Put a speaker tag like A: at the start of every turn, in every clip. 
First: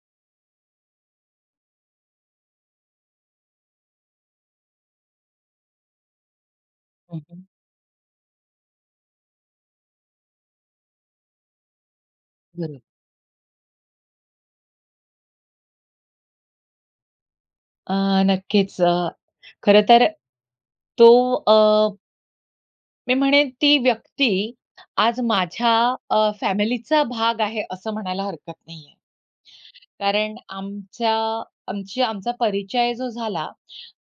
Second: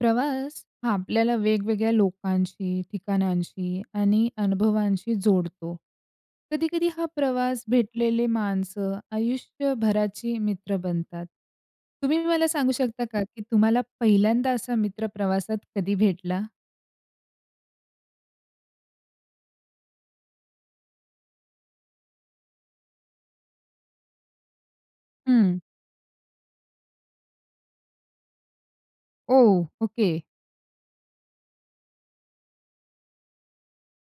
A: प्रवास हा आपल्याला वेगवेगळ्या लोकांशी, ठिकाणांशी आणि अनुभवांशी जोडतो. कधी-कधी हा
B: ओ, हो.
A: प्रवास, भेटलेले माणसं आयुष्यभराची मित्र बनतात. तुम्ही मला
B: बरं
A: सांगू
B: आहे.
A: शकता का, की तुम्हाला पहिल्यांदा असा मित्र प्रवासात कधी भेटला?
B: अ, नक्कीच. अ, खरंतर तो अ मी म्हणेन ती व्यक्ती, आज
A: हं.
B: माझ्या अ, फॅमिलीचा भाग आहे असं म्हणायला हरकत नाही आहे.
A: ओह! ओके.
B: कारण आमच्या आमची आमचा परिचय जो झाला,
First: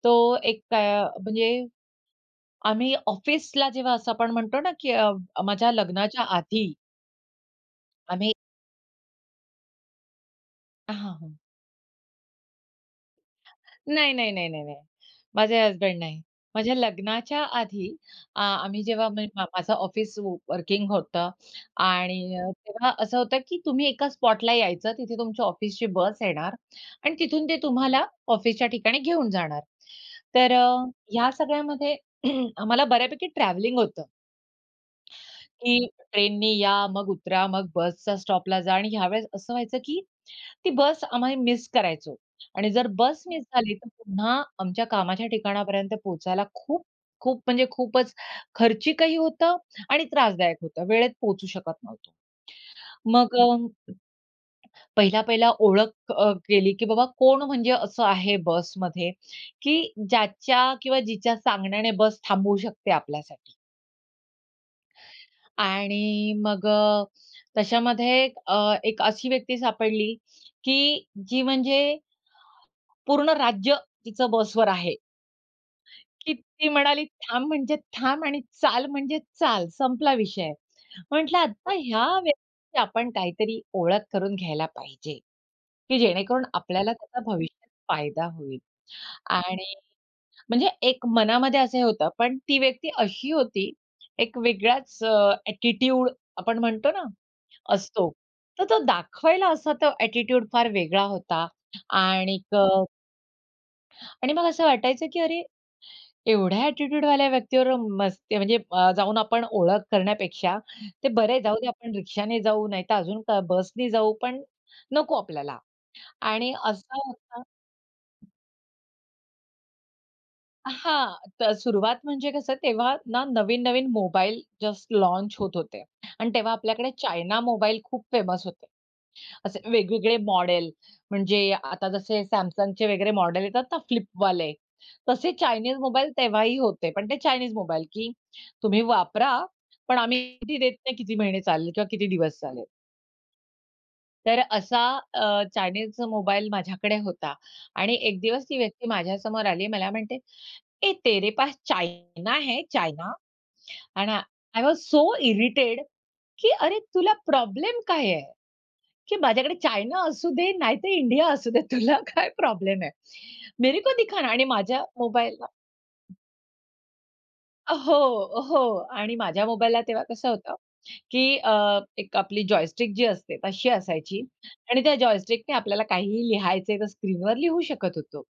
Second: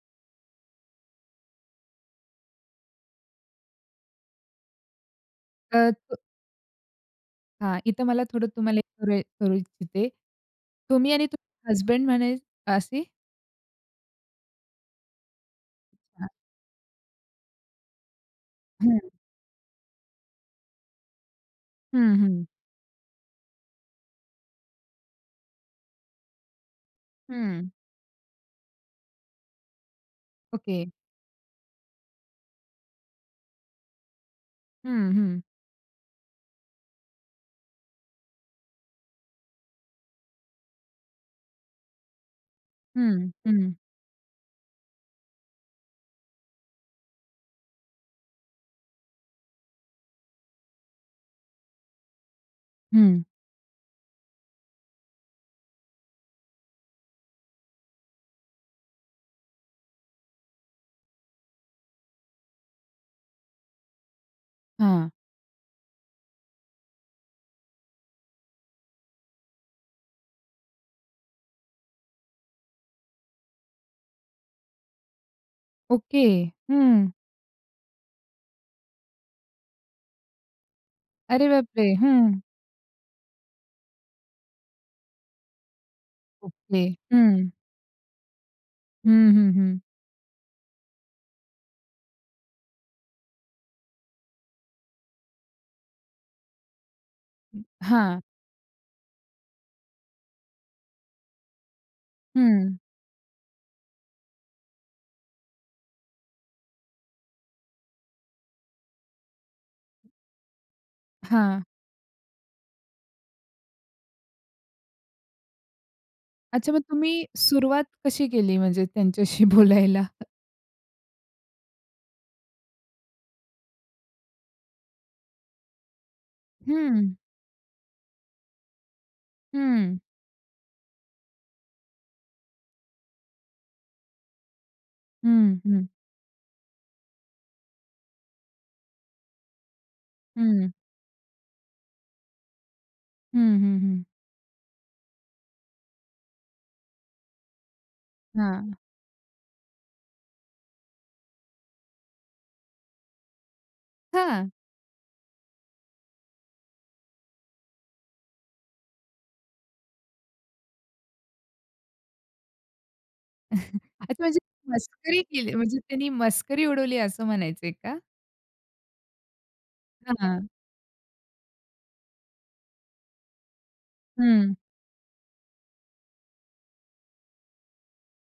B: तो एक अ, म्हणजे आम्ही ऑफिसला जेव्हा असं आपण म्हणतो ना, की माझ्या
A: अ, तो.
B: लग्नाच्या आधी
A: हां, इथं मला
B: आम्ही
A: थोडं तुम्हाला एक [unintelligible] करू इच्छिते. तुम्ही
B: हां,
A: आणि
B: हां.
A: तुम हजबंड म्हणजे असे?
B: नाही, नाही, नाही, नाही, नाही. माझे हजबंड नाही.
A: हां.
B: माझ्या लग्नाच्या आधी आ आम्ही,
A: हं.
B: जेव्हा म माझं ऑफिस व वर्किंग होतं
A: हं,
B: आणि
A: हं.
B: तेव्हा असं होतं की तुम्ही एका स्पॉटला यायचं, तिथे तुमच्या ऑफिसची बस येणार आणि तिथून ते
A: हं.
B: तुम्हाला ऑफिसच्या ठिकाणी घेऊन जाणार. तर अ,
A: ओके.
B: या सगळ्यामध्ये आम्हाला बऱ्यापैकी ट्रॅव्हलिंग होतं
A: हं, हं.
B: की ट्रेननी या, मग उतरा, मग बसच्या स्टॉपला जा आणि ह्यावेळेस असं व्हायचं की ती बस आम्ही मिस करायचो आणि जर बस
A: हं.
B: मिस झाली
A: हं.
B: तर पुन्हा आमच्या कामाच्या ठिकाणापर्यंत पोहचायला खूप, खूप म्हणजे खूपच खर्चिकही होतं आणि त्रासदायक होतं. वेळेत पोहोचू शकत नव्हतो.
A: हं.
B: मग अ, पहिला-पहिला ओळख अ, केली की बाबा, कोण म्हणजे असं आहे बसमध्ये, की ज्याच्या किंवा जिच्या सांगण्याने बस थांबवू शकते आपल्यासाठी.
A: हां.
B: आणि मग अ, त्याच्यामध्ये अ, एक अशी व्यक्ती सापडली, की जी म्हणजे, पूर्ण राज्य तिचं बसवर आहे.
A: ओके,
B: की ती म्हणाली,
A: हं.
B: "थांब म्हणजे थांब आणि चाल म्हणजे चाल," संपला विषय. म्हटलं
A: अरे
B: आता
A: बापरे!
B: ह्या
A: हं.
B: व्यक्तीची आपण काहीतरी ओळख करून घ्यायला पाहिजे, की जेणेकरून
A: ओके,
B: आपल्याला त्याचा
A: हं.
B: भविष्यात फायदा होईल
A: हं, हं,
B: आणि
A: हं.
B: म्हणजे एक मनामध्ये असं होतं पण ती व्यक्ती अशी होती, एक वेगळाच अ, ॲटिट्यूड आपण म्हणतो ना,
A: हं,
B: असतो
A: हां.
B: तर तो दाखवायला असा तो ॲटिट्यूड फार वेगळा होता आणि क
A: हं.
B: आणि मग असं वाटायचं, की अरे! एवढ्या ॲटिट्यूडवाल्या व्यक्ती बरोबर मस्ती म्हणजे अ, जाऊन आपण ओळख करण्यापेक्षा, ते बरे जाऊ
A: हां.
B: दे आपण रिक्षा नी जाऊ, नाहीतर अजून बस ने जाऊ. पण नको आपल्याला आणि
A: अच्छा मग
B: असं
A: तुम्ही,
B: होता
A: सुरुवात कशी केली म्हणजे त्यांच्याशी बोलायला?
B: अ, हां, तर सुरुवात म्हणजे कसं तेव्हा ना नवीन-नवीन मोबाईल जस्ट लॉन्च होत होते अन् तेव्हा आपल्याकडे
A: हं.
B: चायना मोबाईल खूप फेमस होते. असे
A: हं.
B: वेगवेगळे मॉडेल, म्हणजे आता जसे Samsungचे वगैरे मॉडेल येतात ना फ्लिपवाले, तसे
A: हं,
B: चाइनीज
A: हं.
B: मोबाईल तेव्हाही होते. पण ते चायनीज मोबाईल, की तुम्ही वापरा, पण आम्ही गॅरेंटी
A: हं.
B: देत नाही किती महिने चालले किंवा किती दिवस चालले.
A: हं, हं, हं.
B: तर असा अ, चायनाचा मोबाईल माझ्याकडे होता. आणि एक दिवस ती
A: हां.
B: व्यक्ती माझ्यासमोर आली मला म्हणते, "ए, तेरे पास चायना है चायना?" आणि
A: हां.
B: आय वॉज सो इरिटेड की "अरे, तुला प्रॉब्लेम काय आहे? की माझ्याकडे चायना असू दे नाहीतर इंडिया असू दे. तुला काय प्रॉब्लेम आहे?" "मेरे को
A: अच्छा
B: दिखाना."
A: म्हणजे,
B: आणि
A: म्हणजे
B: माझ्या
A: मस्करी
B: मोबाईलला
A: केली म्हणजे त्यांनी मस्करी उडवली असं म्हणायचं आहे
B: अ,
A: का?
B: हो, हो. आणि माझ्या मोबाईलला तेव्हा कसं
A: हां.
B: होतं की अ, एक आपली जॉयस्टिक जी असते तशी असायची
A: हं.
B: आणि त्या जॉयस्टिकने आपल्याला काहीही लिहायचं आहे तर स्क्रीनवर लिहू शकत होतो.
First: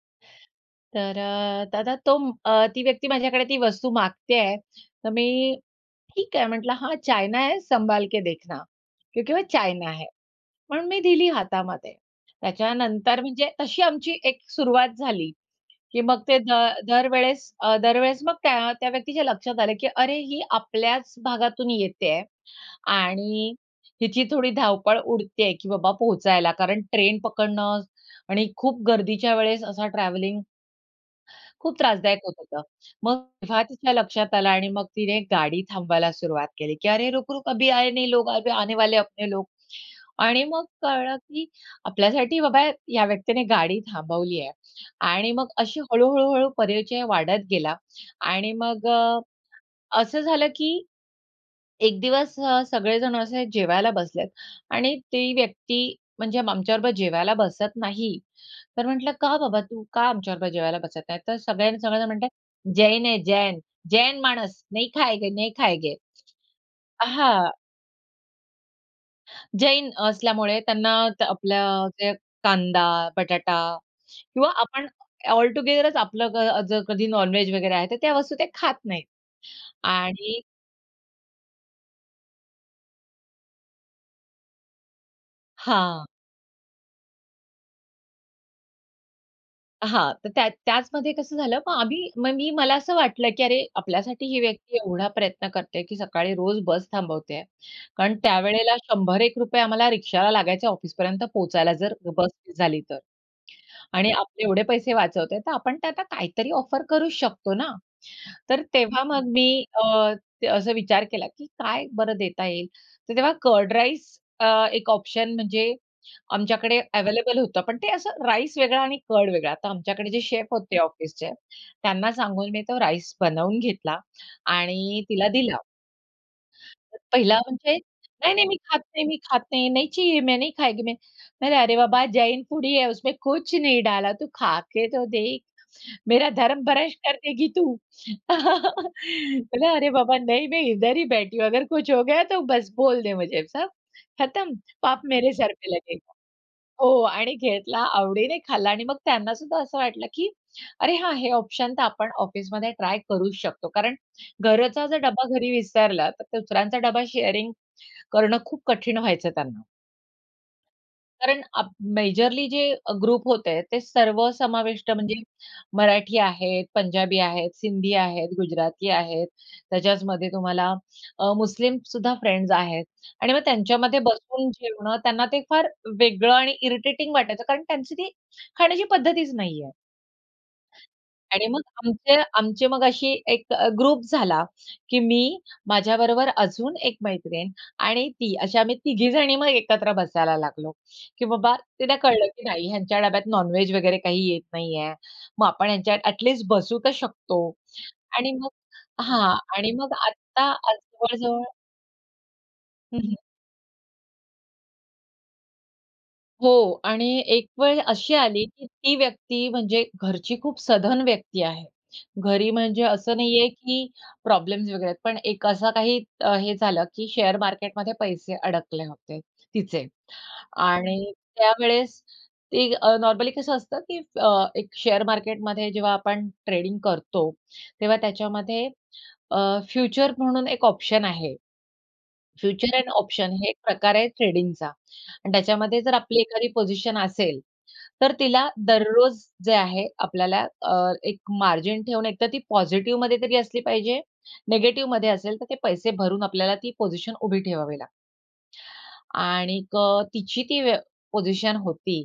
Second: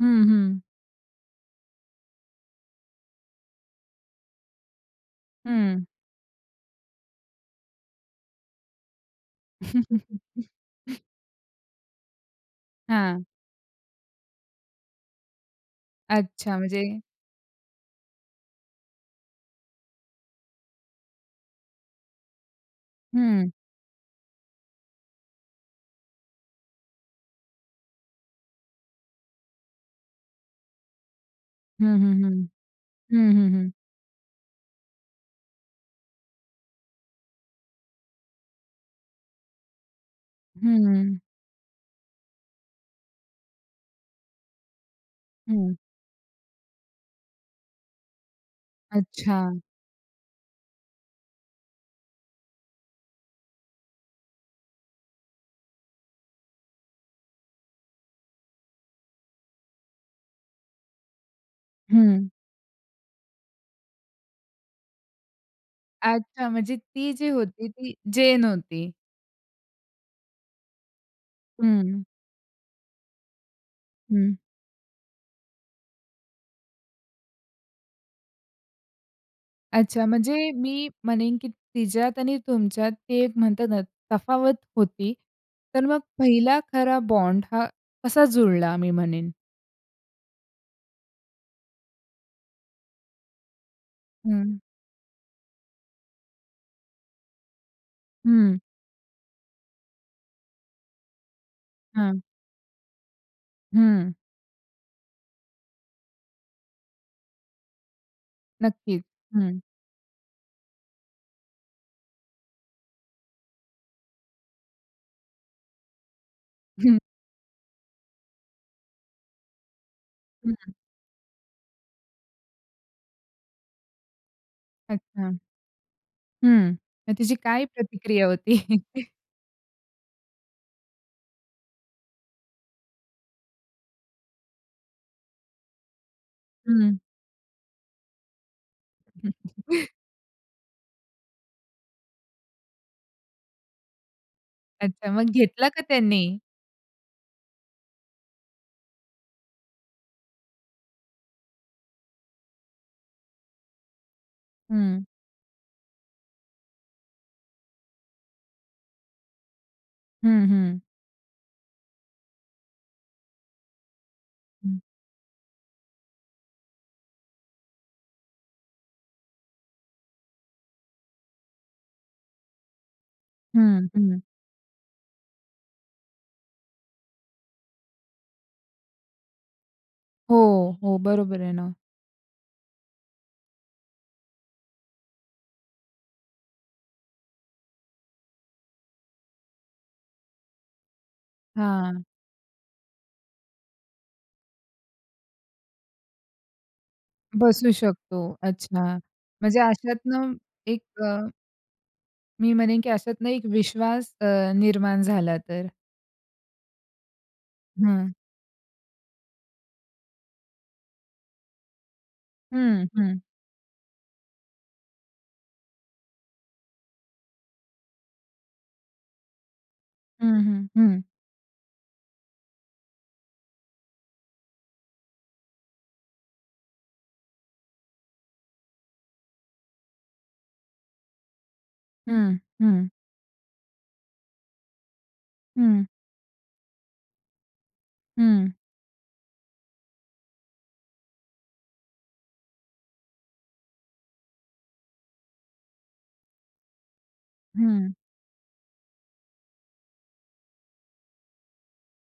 A: हं, हं.
B: तर अ, दादा तोम अ, ती व्यक्ती माझ्याकडे ती वस्तू मागते आहे. तर मी,
A: हं.
B: ठीक आहे म्हटलं, "हां, चायना है संभाल के देखना, क्योंकि वो चायना है." म्हणून मी दिली हातामध्ये. त्याच्या नंतर
A: हां.
B: मी जे तशी आमची एक सुरुवात झाली की मग ते
A: अच्छा
B: दर
A: म्हणजे
B: दरवेळेस अ, दरवेळेस मग त्या त्या व्यक्तीच्या लक्षात आलं की अरे, ही आपल्याच भागातून येते आहे
A: हं.
B: आणि हिची थोडी धावपळ उडते आहे की बाबा पोहोचायला. कारण ट्रेन पकडणं आणि खूप गर्दीच्या वेळेस असा ट्रॅव्हलिंग खूप
A: हं,
B: त्रासदायक
A: हं,
B: होत
A: हं.
B: होतं. मग
A: हं, हं,
B: तेव्हा
A: हं.
B: तिच्या लक्षात आलं आणि मग तिने गाडी थांबायला सुरुवात केली की "अरे, रुक-रुक अभी आये नहीं, अभी आने वाले है अपने लोग." आणि मग
A: हं,
B: कळलं,
A: हं.
B: की आपल्यासाठी बाबा या व्यक्तीने गाडी थांबवली आहे. आणि मग
A: हं.
B: अशी हळू-हळू-हळू परिचय वाढत गेला आणि मग अ,
A: अच्छा.
B: असं झालं की एक दिवस अ, सगळेजण असे जेवायला बसलेत आणि ती व्यक्ती, म्हणजे आमच्याबरोबर जेवायला बसत नाही. तर म्हटलं का बाबा, तू का आमच्याबरोबर जेवायला बसत नाही? तर सगळ्यांना सगळेजण म्हणत
A: हं.
B: आहेत "जैन है जैन. जैन माणस. नहीं खायेंगे, नहीं खायेंगे."
A: अच्छा. म्हणजे
B: अ
A: ती जी
B: हां.
A: होती, ती जैन होती.
B: जैन असल्यामुळे त्यांना त आपल्या
A: हं.
B: जे कांदा, बटाटा
A: हं.
B: किंवा आपण ऑल टूगेदरच आपलं ग अ, जर कधी नॉन-व्हेज वगैरे आहे, तर त्या वस्तू ते खात नाहीत
A: अच्छा,
B: आणि
A: म्हणजे मी म्हणेन की तिच्यात आणि तुमच्यात ती एक म्हणतात ना तफावत होती, तर मग
B: हां.
A: पहिला खरा बॉन्ड हा कसा जुळला मी म्हणेन?
B: हां, तर त्या त्याचमध्ये कसं झालं मग आम्ही मग मी मला असं वाटलं की "अरे आपल्यासाठी ही
A: हं.
B: व्यक्ती एवढा प्रयत्न करतोय की सकाळी रोज बस थांबवतेय," कारण
A: हं.
B: त्यावेळेला शंभर एक रुपये आम्हाला रिक्षाला लागायचे ऑफिसपर्यंत पोहचायला जर
A: हां.
B: बस मीस झाली तर आणि
A: हं.
B: आपले एवढे पैसे वाचवतोय तर आपण त्यांना काहीतरी ऑफर करूचं शकतो ना. तर तेव्हा
A: नक्कीच.
B: मग मी
A: हं.
B: अ, त असा विचार केला की "काय बरं देता येईल?" तर तेव्हा कर्ड राईस अ, एक ऑप्शन म्हणजे आमच्याकडे
A: हं.
B: अवेलेबल होतं, पण ते असं राईस वेगळा आणि कर्ड वेगळा. तर आमच्याकडे जे शेफ
A: हं.
B: होते ऑफिसचे, त्यांना सांगून मी तो राईस बनवून घेतला आणि मी तिला
A: अच्छा.
B: दिला.
A: हं. मग तिची
B: पहिला
A: काय
B: म्हणजे,
A: प्रतिक्रिया
B: "नाही-नाही
A: होती?
B: मी खात नाही, मी खात नाही. नहीं चाहिए, मैं नहीं खाएगी मैं" "नाही-नाही" "अरे बाबा, जैन फूड ही है, उसमे कुछ नहीं डाला. तू खाके तो देख!" "मेरा धर्म
A: हं.
B: भ्र्ष्ट कर देगी तू!" म्हटलं, "अरे बाबा नहीं, मैं इधर ही बैठी हूँ. अगर कुछ हो गया तो बस बोल दे मुझे. सब खतम. पाप
A: अच्छा, मग
B: मेरे सर
A: घेतला
B: पे
A: का
B: लगेगा."
A: त्यांनी?
B: हो, आणि घेतला, आवडीने खाल्ला आणि मग त्यांना सुद्धा असं वाटलं की "अरे हां, हे ऑप्शन तर आपण ऑफिसमध्ये ट्राय करूच शकतो," कारण घरचा जर
A: हं.
B: डबा घरी विसरला, तर दुसऱ्यांचा डबा शेअरिंग करणं खूप कठीण व्हायचं त्यांना.
A: हं, हं.
B: कारण अब मेजरली जे अ, ग्रुप होते ते
A: हं.
B: सर्वसमाविष्ट म्हणजे मराठी आहेत, पंजाबी आहेत, सिंधी आहेत, गुजराती आहेत, त्याच्याचमध्ये तुम्हाला अ, मुस्लिमसुद्धा फ्रेंड्स आहेत आणि मग
A: हं,
B: त्यांच्यामध्ये
A: हं.
B: बसून जेवणं त्यांना ते फार वेगळं आणि इरिटेटिंग वाटायचं कारण त्यांची ती खाण्याची पद्धतीच नाही आहे.
A: हो, हो, बरोबर
B: आणि
A: आहे
B: मग
A: ना.
B: आमचे आमचे मग अशी एक अ, ग्रुप झाला की मी, माझ्याबरोबर अजून एक मैत्रीण आणि ती अशी आम्ही तिघी जणी मग एकत्र बसायला लागलो, की बाबा, तिला
A: हां.
B: कळलं की नाही ह्यांच्या डब्यात नॉनवेज वगैरे काही येत नाही आहे. मग आपण ह्यांच्या अ‍ॅटलिस्ट बसू तर शकतो
A: बसू
B: आणि
A: शकतो.
B: मग
A: अच्छा!
B: हां
A: म्हणजे
B: आणि मग
A: अशातनं
B: आता आ
A: एक अ
B: जवळ-जवळ
A: मी म्हणेन की
B: हं, हं.
A: अशातनं एक विश्वास अ, निर्माण झाला तर.
B: हो आणि एक वेळ
A: हं.
B: अशी आली की ती व्यक्ती म्हणजे घरची खूप सधन व्यक्ती आहे. घरी म्हणजे
A: हं,
B: असं
A: हं.
B: नाही आहे की प्रॉब्लेम्स वगैरे आहेत, पण एक असा काही अ, हे झालं की शेअर मार्केटमध्ये पैसे अडकले होते तिचे
A: हं, हं, हं.
B: आणि त्यावेळेस ते अ, नॉर्मली कसं असतं की अ, एक शेअर मार्केटमध्ये जेव्हा आपण ट्रेडिंग करतो, तेव्हा त्याच्यामध्ये अ, फ्युचर म्हणून एक ऑप्शन आहे.
A: हं,
B: फ्युचर
A: हं.
B: अँड ऑप्शन हे एक प्रकार आहे ट्रेडिंगचा आणि त्याच्यामध्ये
A: हं.
B: जर आपली एखादी पोझिशन असेल, तर तिला
A: हं.
B: दररोज जे आहे आपल्याला अ, एक मार्जिन ठेवून एकतर ती पॉझिटिव्हमध्ये तरी असली पाहिजे, निगेटिव्हमध्ये असेल, तर ते पैसे भरून आपल्याला ती पोझिशन उभी ठेवावी लागते.
A: हं.
B: आणिक तिची ती वे पोझिशन होती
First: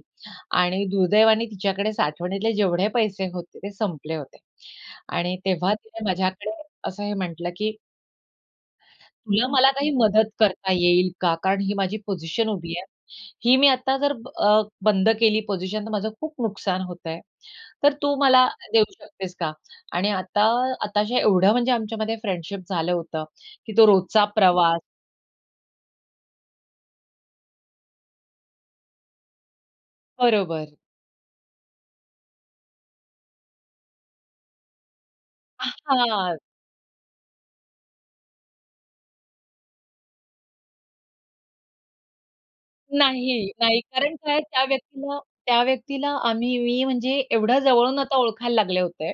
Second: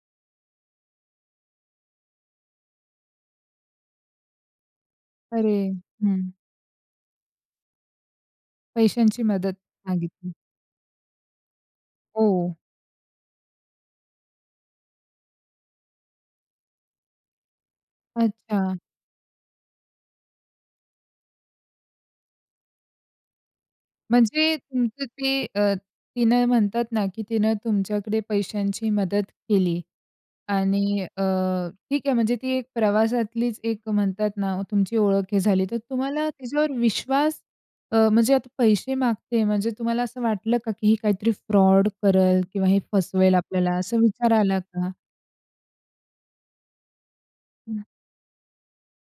B: आणि दुर्दैवाने तिच्याकडे साठवणीतले जेवढे पैसे होते ते संपले होते आणि
A: अरे!
B: तेव्हा तिने
A: हं.
B: माझ्याकडे असं हे म्हटलं, की
A: पैशांची
B: "तुला
A: मदत
B: मला काही मदत
A: मागितली.
B: करता येईल का? कारण ही माझी पोझिशन
A: हो.
B: उभी आहे. ही मी आता जर अ, ब बंद केली पोझिशन तर माझं खूप नुकसान होत आहे. तर तू मला
A: अच्छा.
B: देऊ शकतेस का?" आणि आता आता हे एवढं म्हणजे आमच्यामध्ये फ्रेंडशिप झालं होतं, की तो रोजचा
A: म्हणजे
B: प्रवास
A: तुमचं ते अ, तिनं म्हणतात ना की तिनं तुमच्याकडे पैशांची मदत केली
B: बरोबर.
A: आणि अ, ठीक आहे म्हणजे ती एक प्रवासातलीच एक म्हणतात ना ओ, तुमची ओळख हे
B: अ,
A: झाली. तर तुम्हाला
B: हां.
A: त्याच्यावर विश्वास अ, म्हणजे आता पैसे मागते म्हणजे तुम्हाला असं वाटलं का? की हे काहीतरी फ्रॉड करेल किंवा हे फसवेल
B: नाही,
A: आपल्याला
B: नाही
A: असं
B: कारण
A: विचार
B: काय?
A: आला
B: त्या
A: का?
B: व्यक्तीला त्या व्यक्तीला आम्ही मी म्हणजे एवढ्या
A: हं.
B: जवळून आता ओळखायला लागले होते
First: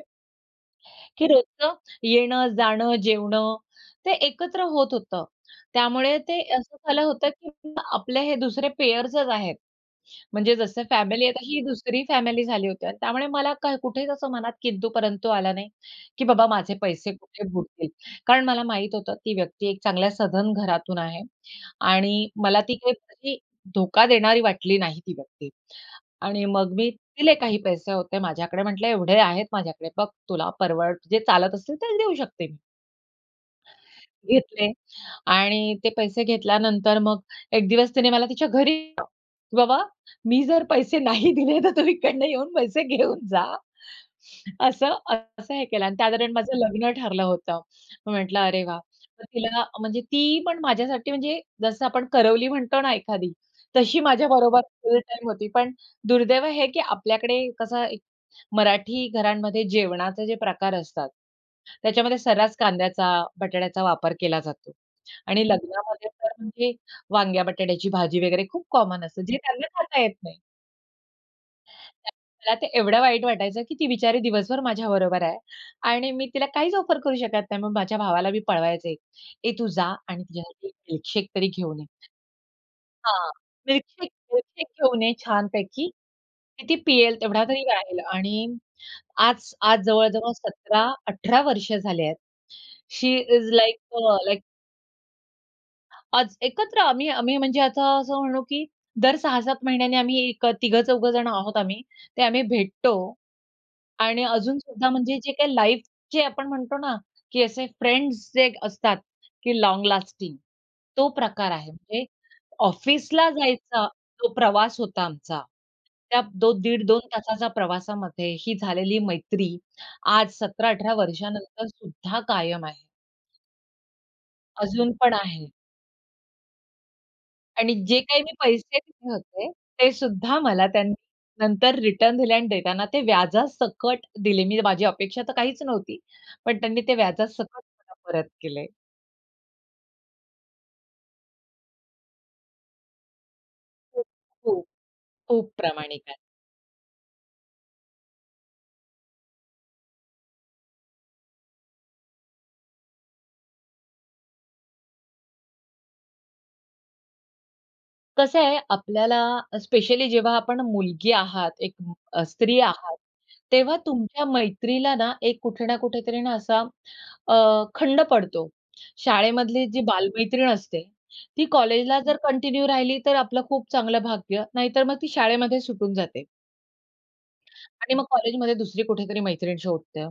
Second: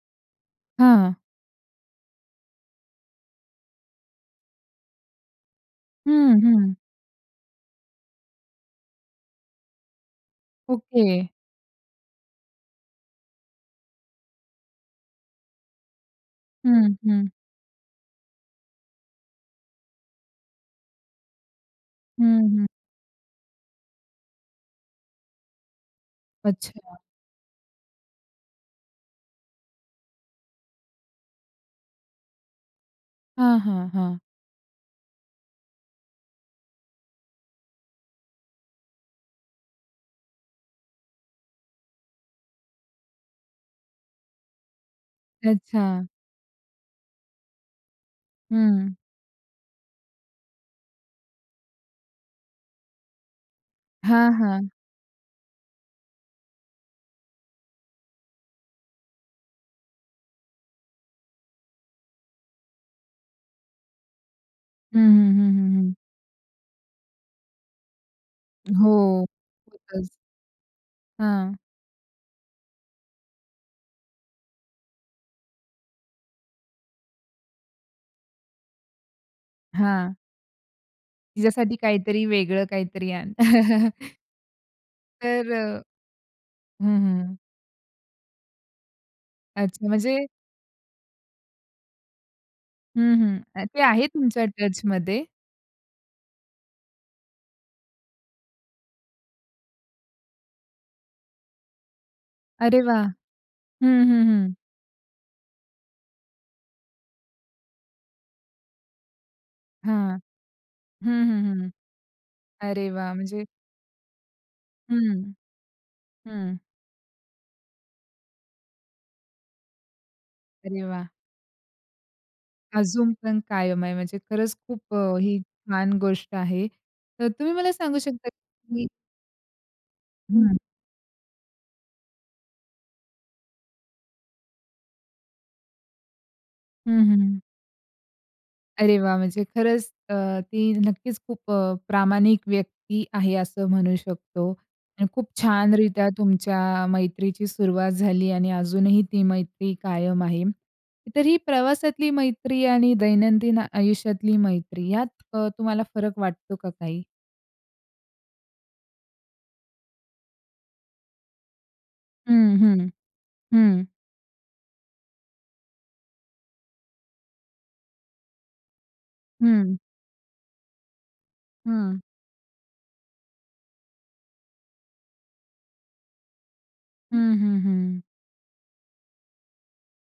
A: हां.
B: की रोजचं येणं-जाणं, जेवणं ते एकत्र होत होतं. त्यामुळे
A: हं,
B: ते असं
A: हं.
B: झालं होतं की आपले हे दुसरे पेयर्सच आहेत. म्हणजे जसं फॅमिली
A: ओके.
B: आहे तर ही दुसरी फॅमिली झाली होती आणि त्यामुळे मला काय कुठेच असं मनात किंतु-परंतु आलं नाही, की बाबा माझे
A: हं,
B: पैसे
A: हं.
B: कुठे बूडतील कारण मला माहित होतं ती व्यक्ती एक चांगल्या सधन घरातून आहे
A: हं,
B: आणि मला
A: हं.
B: ती काही व्यक्ती धोका देणारी वाटली नाही ती व्यक्ती. आणि मग मी
A: अच्छा.
B: दिले काही पैसे होते माझ्याकडे म्हटलं एवढे आहेत माझ्याकडे बघ, तुला परवड जे चालत असेल ते देऊ शकते मी.
A: हां, हां, हां.
B: घेतले आणि ते पैसे घेतल्यानंतर मग एक दिवस तिने मला तिच्या घरी [unintelligible] की "बाबा, मी जर पैसे नाही दिले तर तुम्ही इकडनं येऊन पैसे घेऊन जा." असं अ, असं हे केलं आणि
A: अच्छा.
B: त्या दरम्यान माझं लग्न ठरलं होतं. मी म्हटलं, "अरे वाह."
A: हं.
B: तर तिला म्हणजे ती पण माझ्यासाठी म्हणजे जसं आपण करवली म्हणतो ना एखादी, तशी माझ्या
A: हां,
B: बरोबर
A: हां.
B: फुल टाईम होती. पण दुर्दैव हे की आपल्याकडे कसं एक मराठी घरांमध्ये जेवणाचे जे प्रकार असतात, त्याच्यामध्ये सर्रास कांद्याचा, बटाट्याचा वापर केला जातो.
A: हं, हं,
B: आणि
A: हं, हं, हं.
B: लग्नामध्ये तर म्हणजे वांग्या-बटाट्याची भाजी वगैरे खूप कॉमन असते.
A: हो.
B: जे त्यांना खाता
A: खरंच.
B: येत नाही.
A: हां.
B: त्यात त्यात एवढं वाईट वाटायचं की ती बिचारी दिवसभर माझ्याबरोबर आहे. आणि मी तिला काहीच ऑफर करू शकत नाही. मग माझ्या भावाला मी पळवायचे, "ए तू जा
A: हां.
B: आणि तिच्यासाठी एक मिल्कशेक तरी
A: तिच्यासाठी
B: घेऊन ये."
A: काहीतरी वेगळं काहीतरी
B: हां,
A: आण.
B: "मिल्कशेक, मिल्कशेक घेऊन ये
A: तर अ,
B: छानपैकी की ती
A: हं,
B: पियेल
A: हं.
B: तेवढा तरी राहील." आणि आज आज
A: अच्छा. म्हणजे
B: जवळ-जवळ 17-18 वर्ष झाले आहेत,
A: हं,
B: शी
A: हं.
B: इस
A: अ,
B: लाइक
A: ते आहे
B: अ, लाइक
A: तुमच्या टचमध्ये?
B: आज, एकत्र आम्ही आम्ही म्हणजे आता असं म्हणू की दर 6-7 महिन्यांनी आम्ही एक तिघं चौघं जणं आहोत आम्ही ते आम्ही
A: अरे
B: भेटतो
A: वाह! हं,
B: आणि
A: हं, हं.
B: अजून सुद्धा म्हणजे जे काही लाईफचे आपण म्हणतो ना की असे फ्रेंड्स जे असतात की लाँग
A: हां,
B: लास्टिंग तो
A: हं, हं,
B: प्रकार आहे.
A: हं.
B: म्हणजे
A: अरे वा!
B: ऑफिसला
A: म्हणजे
B: जायचा जो प्रवास होता
A: हं,
B: आमचा त्या दो
A: हं.
B: दीड 2 तासाच्या प्रवासामध्ये ही झालेली मैत्री आज सतरा
A: अरे
B: अठरा
A: वाह!
B: वर्षानंतर सुद्धा कायम आहे.
A: अजून पण कायम आहे म्हणजे खरंच
B: अजून
A: खूप
B: पण
A: अ, ही
B: आहे.
A: छान गोष्ट आहे. तर तुम्ही मला
B: आणि
A: सांगू
B: जे काही
A: शकता
B: मी पैसे
A: की
B: दिले होते, ते सुद्धा
A: हं.
B: मला त्यांनी नंतर रिटर्न दिले आणि देताना ते व्याजासकट दिले. मी माझी अपेक्षा तर काहीच नव्हती. पण त्यांनी ते
A: हं, हं.
B: व्याजासकट मला परत केले.
A: अरे वाह! म्हणजे खरंच अ, ती नक्कीच खूप अ, प्रामाणिक व्यक्ती आहे असं म्हणू
B: खूप,
A: शकतो
B: खूप,
A: अन् खूप
B: खूप
A: छान
B: प्रामाणिक
A: रित्या
B: आहे.
A: तुमच्या मैत्रीची सुरुवात झाली आणि अजूनही ती मैत्री कायम आहे. तर ही प्रवासातली मैत्री आणि दैनंदिन आयुष्यातली मैत्री यात अ, तुम्हाला फरक वाटतो का काही?
B: कसं आहे आपल्याला स्पेशली जेव्हा आपण मुलगी आहात, एक अ,
A: हं,
B: स्त्री
A: हं,
B: आहात, तेव्हा
A: हं.
B: तुमच्या मैत्रीला ना एक कुठे ना कुठेतरी असा अ, खंड पडतो. शाळेमधली
A: हं.
B: जी बालमैत्रीण असते, ती
A: हं.
B: कॉलेजला जर कंटिन्यू राहिली तर आपलं खूप चांगलं भाग्य नाहीतर मग ती शाळेमध्ये सुटून जाते.
A: हं, हं,
B: आणि
A: हं.
B: मग कॉलेजमध्ये दुसरी कुठेतरी मैत्रीण शोधते.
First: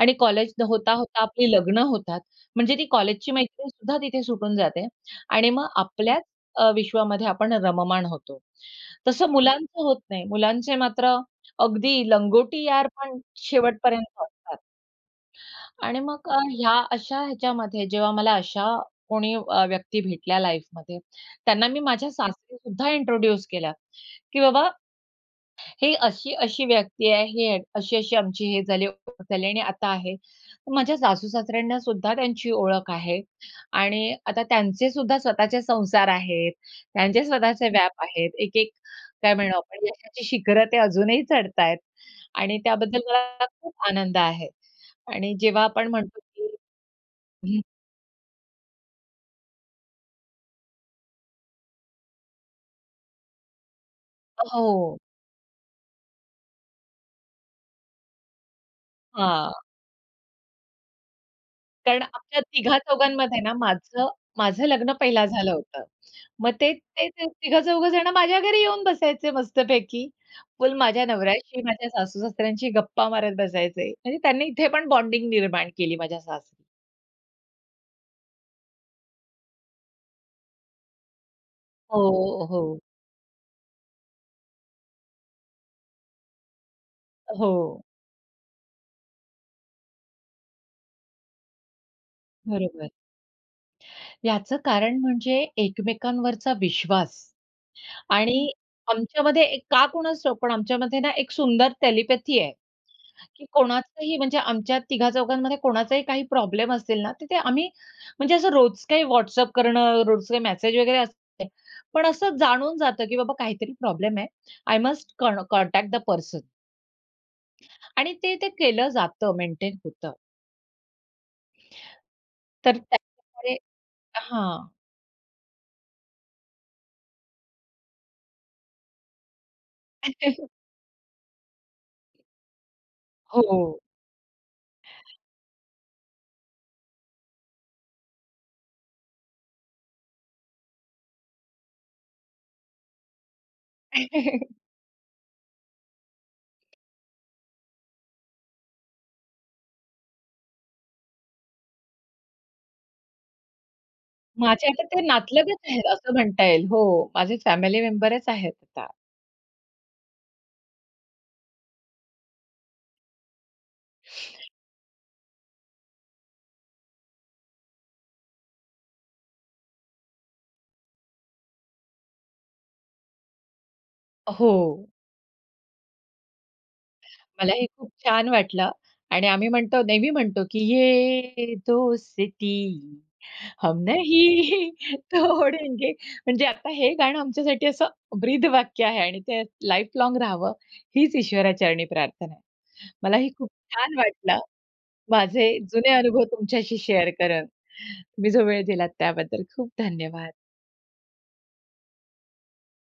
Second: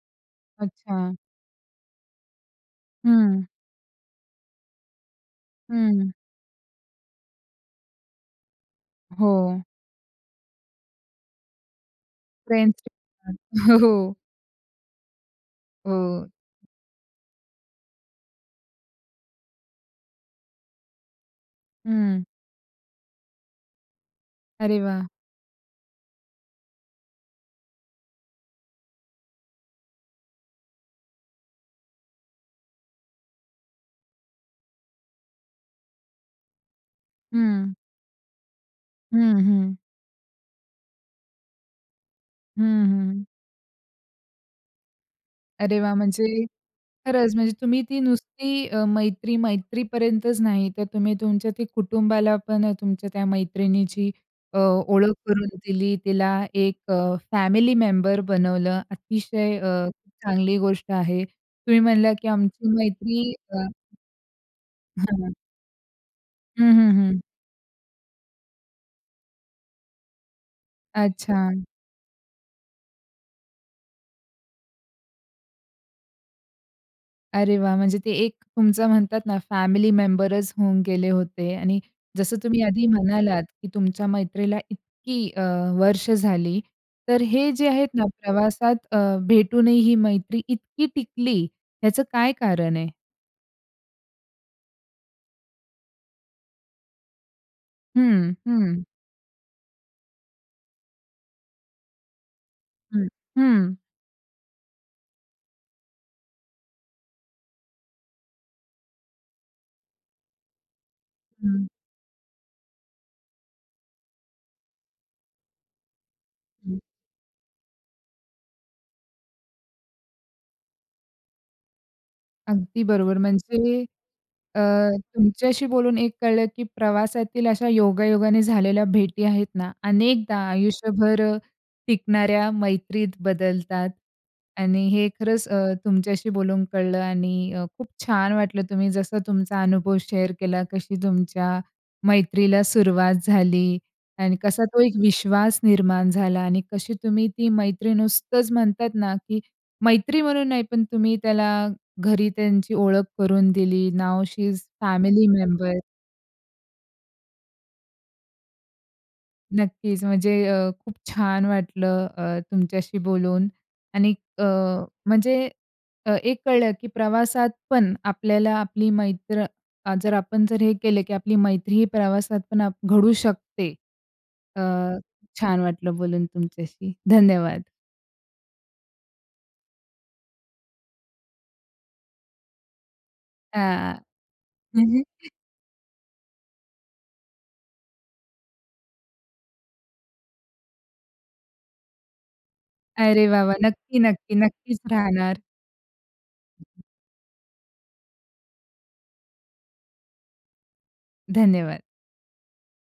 B: आणि कॉलेज
A: अच्छा.
B: होता-होता आपली लग्न होतात. म्हणजे ती कॉलेजची
A: हं.
B: मैत्रीण सुद्धा तिथे सुटून जाते. आणि मग
A: हं.
B: आपल्याच अ, विश्वामध्ये आपण रममाण होतो. तसं
A: हो.
B: मुलांचं होत नाही. मुलांचे मात्र अगदी लंगोटी यार
A: फ्रेंड्सचे
B: पण
A: [unintelligible] हो.
B: शेवटपर्यंत असतात. आणि
A: हो.
B: मग अ, ह्या अशा ह्याच्यामध्ये जेव्हा मला अशा कोणी अ, व्यक्ती भेटल्या लाईफमध्ये, त्यांना मी माझ्या
A: हं.
B: सासरी सुद्धा इंट्रोड्यूस केलं, की बाबा
A: अरे वाह!
B: ही अशी-अशी व्यक्ती आहे. ही अशी-अशी आमची हे झाली आणि ओळख झाली आणि आता आहे. माझ्या सासू-सासऱ्यांना सुद्धा त्यांची ओळख आहे. आणि आता त्यांचे सुद्धा स्वतःचे संसार आहेत, त्यांचे स्वतःचे
A: हं.
B: व्याप आहेत. एक-एक, काय
A: हं,
B: म्हणू
A: हं.
B: आपण यशाची शिखरं ते अजूनही चढत आहेत. आणि
A: हं,
B: त्याबद्दल
A: हं.
B: मला खूप आनंद आहे. आणि जेव्हा
A: अरे
B: आपण
A: वाह!
B: म्हणतो,
A: म्हणजे
B: की
A: खरंच म्हणजे
B: हं
A: तुम्ही ती नुसती अ, मैत्री, मैत्रीपर्यंतच नाही तर तुम्ही तुमच्या त्या कुटुंबाला पण तुमच्या त्या मैत्रिणीची अ,
B: हो.
A: ओळख करून दिली, तिला एक अ, फॅमिली मेंबर बनवलं. अतिशय
B: हां.
A: अ, चांगली गोष्ट आहे. तुम्ही
B: कारण
A: म्हणलं, की
B: आमच्या
A: "आमची मैत्री
B: तिघा-चौघांमध्ये ना
A: अ"
B: माझं माझं लग्न पहिला
A: हां.
B: झालं होतं. मग
A: हं,
B: ते
A: हं,
B: ते
A: हं.
B: तिघं-चौघजणं माझ्या घरी येऊन बसायचे मस्तपैकी. फुल माझ्या
A: अच्छा.
B: नवऱ्याशी, माझ्या सासू-ससऱ्यांशी गप्पा मारत बसायचे. म्हणजे त्यांनी इथे पण बॉन्डिंग निर्माण केली माझ्या सासरी.
A: अरे वाह! म्हणजे ते एक तुमचं म्हणतात ना, फॅमिली मेंबरच होऊन गेले होते आणि जसं
B: हो,
A: तुम्ही
B: हो.
A: आधी म्हणालात की तुमच्या मैत्रीला इतकी अ, वर्ष झाली. तर हे जे
B: हो.
A: आहेत ना प्रवासात अ, भेटूनही ही मैत्री इतकी टिकली याचं काय कारण आहे?
B: बरोबर. याचं कारण म्हणजे एकमेकांवरचा विश्वास.
A: हं.
B: आणि
A: हं.
B: आमच्यामध्ये एक, का कोणाच ठाउक पण आमच्यामध्ये ना, एक सुंदर टेलिपॅथी आहे
A: हं.
B: की
A: हं.
B: कोणाचही म्हणजे आमच्या तिघा चौघांमध्ये कोणाचाही काही प्रॉब्लेम असेल ना, तिथे आम्ही म्हणजे असं रोज काही WhatsApp करणं, रोज काही मेसेज वगैरे असते.
A: हं.
B: पण असं जाणून जातं की बाबा काहीतरी प्रॉब्लेम आहे. I must can contact the person.
A: हं.
B: आणि ते-ते केलं जातं. मेंटेन होतं. तर
A: अगदी बरोबर,
B: त्याच्यामुळे
A: म्हणजे अ,
B: हां.
A: तुमच्याशी बोलून एक कळलं की प्रवासातील अशा योगायोगाने झालेल्या भेटी आहेत ना, अनेकदा आयुष्यभर अ, टिकणाऱ्या मैत्रीत
B: हो.
A: बदलतात. आणि हे खरंच अ, तुमच्याशी बोलून कळलं आणि अ, खूप छान वाटलं तुम्ही जसा तुमचा अनुभव शेअर केला. कशी तुमच्या मैत्रीला सुरुवात झाली. आणि कसा तो एक विश्वास निर्माण झाला. आणि कशी तुम्ही ती मैत्री नुसतंच म्हणतात ना, की मैत्री म्हणून नाही, पण तुम्ही त्याला घरी त्यांची ओळख करून दिली. नाऊ शी इस
B: माझे आता ते
A: फॅमिली
B: नातलगच
A: मेंबर.
B: आहेत, असं म्हणता येईल. हो, माझे फॅमिली मेंबरच आहेत आता.
A: नक्कीच म्हणजे अ, खूप छान वाटलं अ, तुमच्याशी बोलून आणि अ, म्हणजे अ, एक कळलं की प्रवासात पण आपल्याला आपली मैत्र जर आपण जर हे केलं की आपली मैत्री ही प्रवासात पण घडू शकते. अ,
B: हो.
A: छान वाटलं बोलून तुमच्याशी. धन्यवाद.
B: मलाही खूप छान वाटलं आणि आम्ही म्हणतो, नेहमी म्हणतो, की "ये दोस्ती हम
A: हां.
B: नहीं तोड़ेंगे." म्हणजे आता हे गाणं आमच्यासाठी असं ब्रीदवाक्य आहे आणि ते लाईफ लाँग रहावं हीच ईश्वरा चरणी प्रार्थना आहे.
A: अरे
B: मलाही
A: वाह!
B: खूप
A: वाह!
B: छान
A: नक्की-नक्की,
B: वाटलं.
A: नक्कीच राहणार.
B: माझे जुने अनुभव तुमच्याशी शेअर करत. तुम्ही जो वेळ दिलात त्याबद्दल खूप धन्यवाद.
A: धन्यवाद.